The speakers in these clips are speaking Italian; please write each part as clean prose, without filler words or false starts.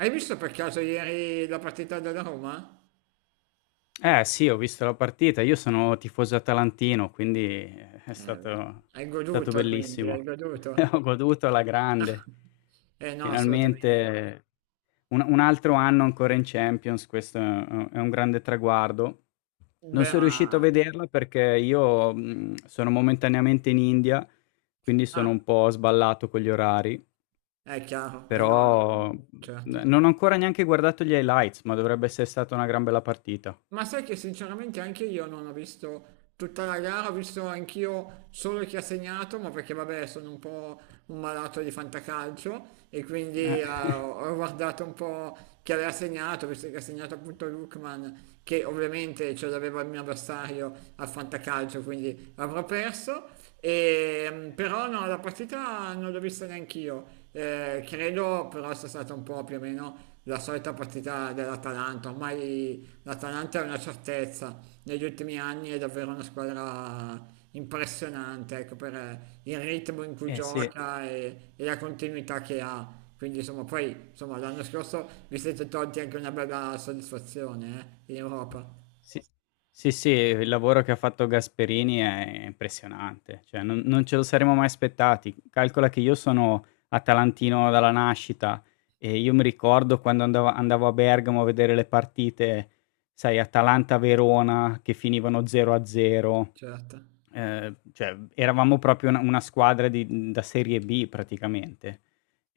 Hai visto per caso ieri la partita della Roma? Eh sì, ho visto la partita. Io sono tifoso atalantino, quindi è stato Beh. Hai è stato goduto quindi, hai bellissimo. goduto? Ho goduto alla grande. Eh no, assolutamente. Finalmente un altro anno ancora in Champions, questo è un grande traguardo. Non Beh, sono ma. riuscito a vederla perché io, sono momentaneamente in India, quindi Ah, sono un po' sballato con gli orari, è chiaro, eh no, no, però n certo. non ho ancora neanche guardato gli highlights, ma dovrebbe essere stata una gran bella partita. Ma sai che sinceramente anche io non ho visto tutta la gara, ho visto anch'io solo chi ha segnato, ma perché vabbè sono un po' un malato di fantacalcio e quindi Eh, ho guardato un po' chi aveva segnato, visto che ha segnato appunto Lukman, che ovviamente ce l'aveva il mio avversario al fantacalcio, quindi avrò perso. E, però no, la partita non l'ho vista neanch'io. Credo però sia stata un po' più o meno la solita partita dell'Atalanta ormai. L'Atalanta è una certezza, negli ultimi anni è davvero una squadra impressionante, ecco, per il ritmo in cui eh sì. gioca e, la continuità che ha. Quindi insomma, poi insomma, l'anno scorso vi siete tolti anche una bella soddisfazione, in Europa, Sì, sì, sì, il lavoro che ha fatto Gasperini è impressionante, cioè non ce lo saremmo mai aspettati. Calcola che io sono atalantino dalla nascita e io mi ricordo quando andavo a Bergamo a vedere le partite, sai, Atalanta-Verona che finivano 0-0, certo. Cioè eravamo proprio una squadra di da serie B praticamente.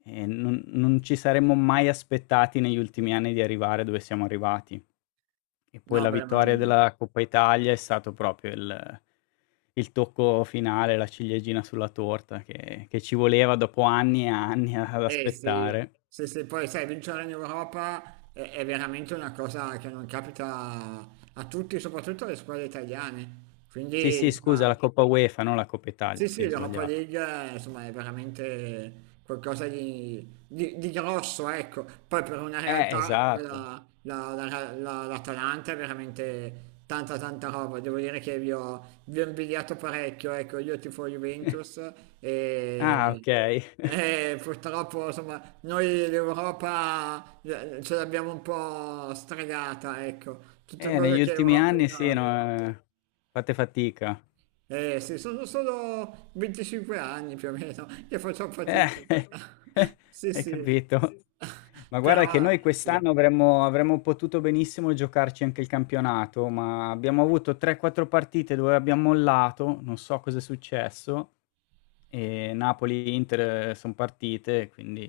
E non ci saremmo mai aspettati negli ultimi anni di arrivare dove siamo arrivati. E poi No, la beh, ma. vittoria della Coppa Italia è stato proprio il tocco finale, la ciliegina sulla torta che ci voleva dopo anni e anni ad Eh sì, aspettare. sì, sì, poi sai, vincere in Europa è veramente una cosa che non capita a tutti, soprattutto alle squadre italiane. Sì, Quindi, sì, scusa, insomma, la Coppa UEFA, non la Coppa sì, Italia, sì, sì, ho l'Europa sbagliato. League insomma è veramente qualcosa di grosso, ecco. Poi per una realtà come Esatto. l'Atalanta è veramente tanta tanta roba. Devo dire che vi ho invidiato parecchio, ecco, io tifo Juventus Ah, e, okay. e purtroppo insomma noi l'Europa ce l'abbiamo un po' stregata, ecco. Tutto quello Negli che è ultimi Europa. anni sì, no, ehm, fate fatica. Eh sì, sono solo 25 anni più o meno che faccio Eh, fatica. Sì, hai sì, capito. Ma guarda che però noi sì. quest'anno avremmo potuto benissimo giocarci anche il campionato, ma abbiamo avuto 3-4 partite dove abbiamo mollato, non so cosa è successo, e Napoli e Inter sono partite, quindi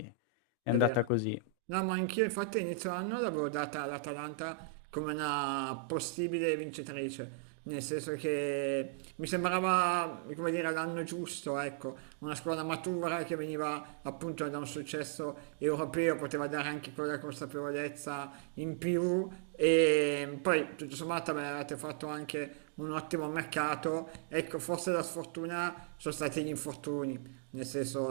è È andata vero. così. No, ma anch'io infatti inizio anno l'avevo data all'Atalanta come una possibile vincitrice, nel senso che mi sembrava, come dire, l'anno giusto, ecco, una squadra matura che veniva appunto da un successo europeo, poteva dare anche quella consapevolezza in più e poi tutto sommato avete fatto anche un ottimo mercato, ecco, forse la sfortuna sono stati gli infortuni, nel senso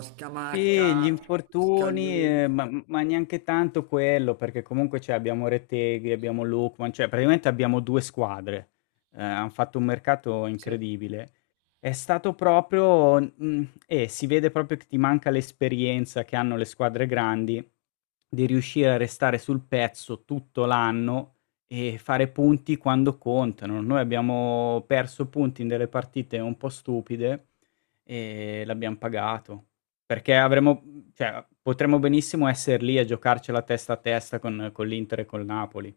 Sì, gli Scamacca, infortuni, Scalvini. ma neanche tanto quello, perché comunque cioè abbiamo Reteghi, abbiamo Lookman, cioè praticamente abbiamo due squadre. Hanno fatto un mercato Sì, incredibile. È stato proprio, e si vede proprio che ti manca l'esperienza che hanno le squadre grandi di riuscire a restare sul pezzo tutto l'anno e fare punti quando contano. Noi abbiamo perso punti in delle partite un po' stupide e l'abbiamo pagato. Perché avremmo cioè, potremmo benissimo essere lì a giocarcela testa a testa con l'Inter e col Napoli.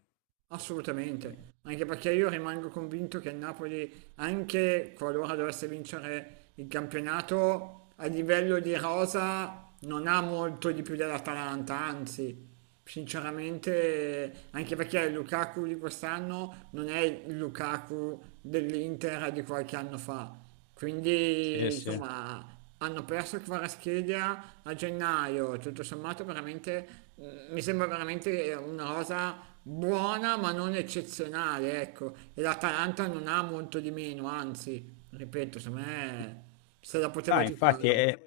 Eh, assolutamente. Anche perché io rimango convinto che il Napoli, anche qualora dovesse vincere il campionato, a livello di rosa non ha molto di più dell'Atalanta, anzi, sinceramente, anche perché il Lukaku di quest'anno non è il Lukaku dell'Inter di qualche anno fa. Sì, Quindi, sì. insomma, hanno perso Kvaratskhelia a gennaio, tutto sommato veramente, mi sembra veramente una cosa buona ma non eccezionale, ecco. E l'Atalanta non ha molto di meno, anzi, ripeto, secondo me se la poteva Ah, infatti giocare. è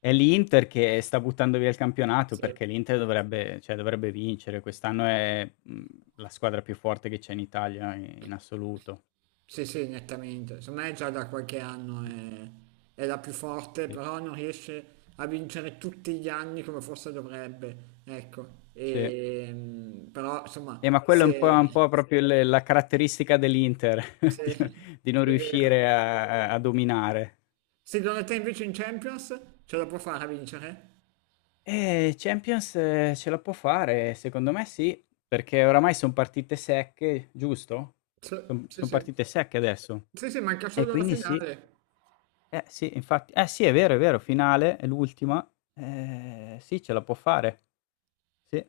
è l'Inter che sta buttando via il campionato, Sì. perché l'Inter dovrebbe cioè, dovrebbe vincere. Quest'anno è, la squadra più forte che c'è in Italia i in assoluto. Sì, sì, nettamente. Secondo me già da qualche anno Mh, è la più forte, sì. però non riesce a vincere tutti gli anni come forse dovrebbe. Ecco, Sì. e, però insomma, Ma quello è un po', proprio il la caratteristica dell'Inter, di no se- di non è vero. riuscire a dominare. Secondo te invece in Champions ce la può fare a vincere? Champions, ce la può fare, secondo me sì, perché oramai son partite secche, giusto? Sì, Son sì, son sì. partite secche adesso. Sì, sì, manca E solo la quindi sì. finale. Eh sì, infatti eh sì, è vero, finale, è l'ultima. Sì, ce la può fare. Sì.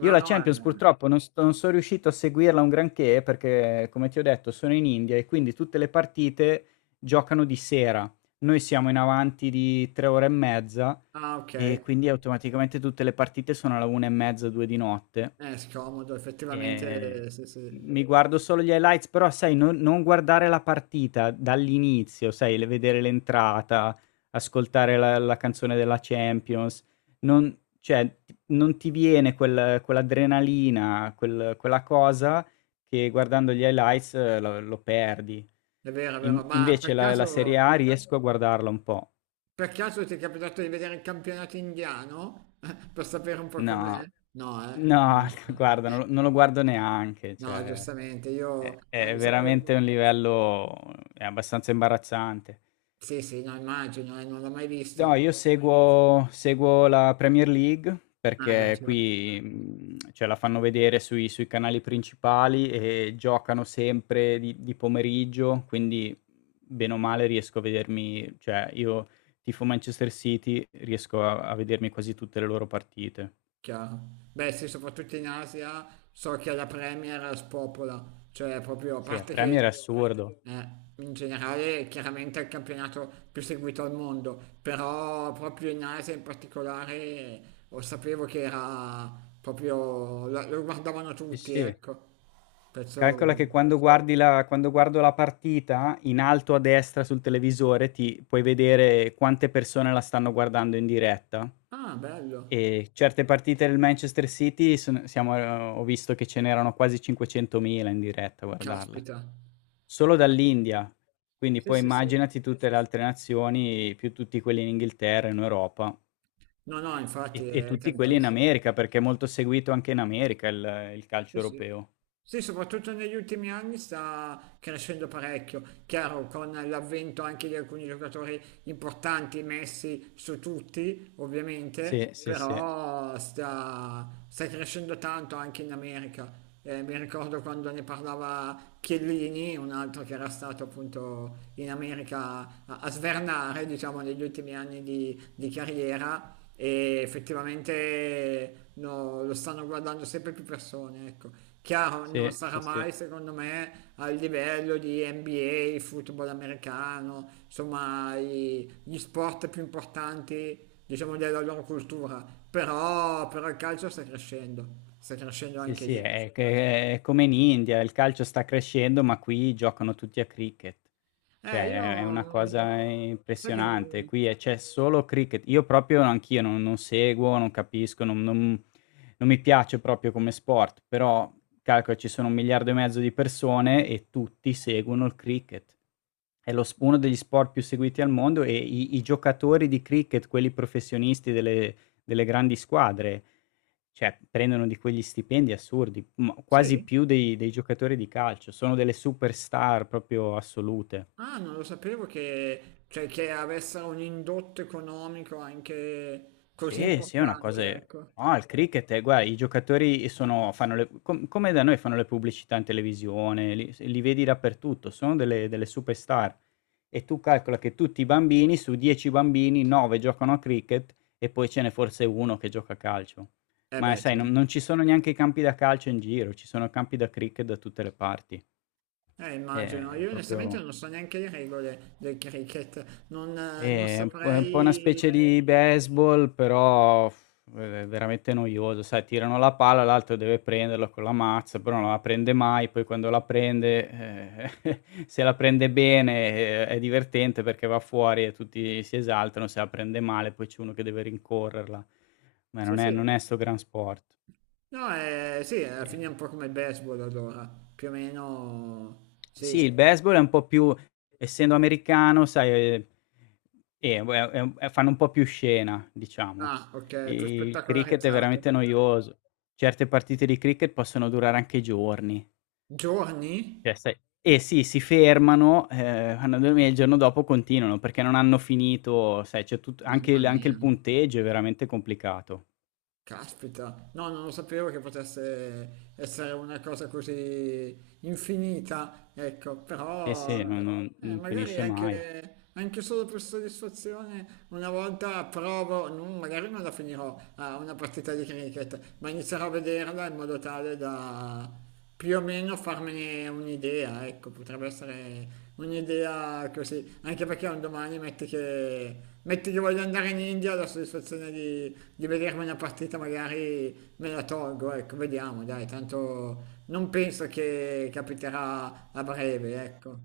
Io la no, Champions purtroppo non sono riuscito a seguirla un granché perché, come ti ho detto, sono in India e quindi tutte le partite giocano di sera. Noi siamo in avanti di 3 ore e mezza ah, ok. e quindi automaticamente tutte le partite sono alla una e mezza, due di notte. È scomodo, Ehm, effettivamente, sì, sì. Mi guardo solo gli highlights, però sai, non non guardare la partita dall'inizio, sai, le vedere l'entrata, ascoltare la canzone della Champions, non, cioè, non ti viene quell'adrenalina, quella cosa che, guardando gli highlights, lo perdi. È vero, è vero. In Ma per Invece la Serie caso. A riesco a guardarla un po'. Per caso ti è capitato di vedere il campionato indiano? Per sapere un po' com'è? No, No, eh? Mm. no, guarda, non lo guardo neanche, No, cioè giustamente, è io è sapevo. veramente un livello, è abbastanza imbarazzante. Sì, sì, no, immagino, non l'ho mai No, visto. io seguo la Premier League Ah, beh, perché certo. qui, cioè la fanno vedere sui canali principali e giocano sempre di pomeriggio, quindi bene o male riesco a vedermi, cioè, io tifo Manchester City, riesco a vedermi quasi tutte le loro partite. Chiaro. Beh, sì, soprattutto in Asia so che la Premier spopola, cioè proprio a Sì, a parte Premier è che assurdo. eh, in generale chiaramente è il campionato più seguito al mondo, però proprio in Asia in particolare lo sapevo che era proprio lo guardavano Sì, tutti, sì. ecco. Calcola Penso. che quando guardo la partita, in alto a destra sul televisore ti puoi vedere quante persone la stanno guardando in diretta. Ah, bello. E certe partite del Manchester City, son siamo ho visto che ce n'erano quasi 500.000 in diretta a guardarla. Caspita. Solo Ca- dall'India, quindi Sì, poi sì, sì. immaginati tutte le altre nazioni, più tutti quelli in Inghilterra, in Europa No, no, e infatti è tutti quelli in tantissimo. America, perché è molto seguito anche in America il calcio Sì, sì. europeo. Sì, soprattutto negli ultimi anni sta crescendo parecchio, chiaro con l'avvento anche di alcuni giocatori importanti messi su tutti, Sì, ovviamente, sì, sì. però sta crescendo tanto anche in America. Mi ricordo quando ne parlava Chiellini, un altro che era stato appunto in America a svernare, diciamo, negli ultimi anni di carriera, e effettivamente no, lo stanno guardando sempre più persone, ecco. Chiaro, non Sì, sarà sì, sì. mai, secondo me, al livello di NBA, football americano, insomma, gli sport più importanti, diciamo, della loro cultura, però il calcio sta crescendo Sì, anche sì, lì. è che è come in India, il calcio sta crescendo, ma qui giocano tutti a cricket. Cioè, è una Io. cosa Sai che impressionante. non. Qui c'è solo cricket. Io proprio anch'io non seguo, non capisco, non mi piace proprio come sport, però calcola, ci sono 1,5 miliardi di persone e tutti seguono il cricket. È lo uno degli sport più seguiti al mondo, e i giocatori di cricket, quelli professionisti delle grandi squadre, cioè, prendono di quegli stipendi assurdi, ma quasi Sì? più dei giocatori di calcio, sono delle superstar proprio assolute. Ah, non lo sapevo che, cioè, che avesse un indotto economico anche così Sì, sì, è una importante, cosa, ecco. no, il cricket, è guarda, i giocatori sono fanno, le com come da noi fanno le pubblicità in televisione, li vedi dappertutto, sono delle superstar. E tu calcola che tutti i bambini, su 10 bambini, 9 giocano a cricket e poi ce n'è forse 1 che gioca a calcio. Eh Ma beh, sai, sì. non ci sono neanche i campi da calcio in giro, ci sono campi da cricket da tutte le parti. Immagino. Io onestamente Proprio, non so neanche le regole del cricket, non è un po', una specie saprei. di baseball, però v veramente noioso, sai, tirano la palla, l'altro deve prenderla con la mazza, però non la prende mai, poi quando la prende, se la prende bene, è divertente perché va fuori e tutti si esaltano, se la prende male poi c'è uno che deve rincorrerla. Ma Sì, non è sì. non è 'sto gran sport, No, sì, alla ehm fine è un po' come il baseball allora, più o meno. Sì. Sì, il baseball è un po' più, essendo americano, sai, è fanno un po' più scena, diciamo. Ah, ok, più Il cricket è spettacolarizzato. veramente noioso. Certe partite di cricket possono durare anche giorni. Giorni? Cioè, sai, eh sì, si fermano, vanno a dormire e il giorno dopo continuano, perché non hanno finito, sai, c'è tut anche Mamma il anche il mia. punteggio è veramente complicato. Caspita, no, non lo sapevo che potesse essere una cosa così infinita, ecco. Sì, Sì, sì, però non non sì. Non Magari finisce mai. anche solo per soddisfazione una volta provo, magari non la finirò a una partita di cricket, ma inizierò a vederla in modo tale da più o meno farmene un'idea, ecco, potrebbe essere un'idea così, anche perché un domani metti che, voglio andare in India, la soddisfazione di vedermi una partita magari me la tolgo, ecco, vediamo, dai, tanto non penso che capiterà a breve, ecco.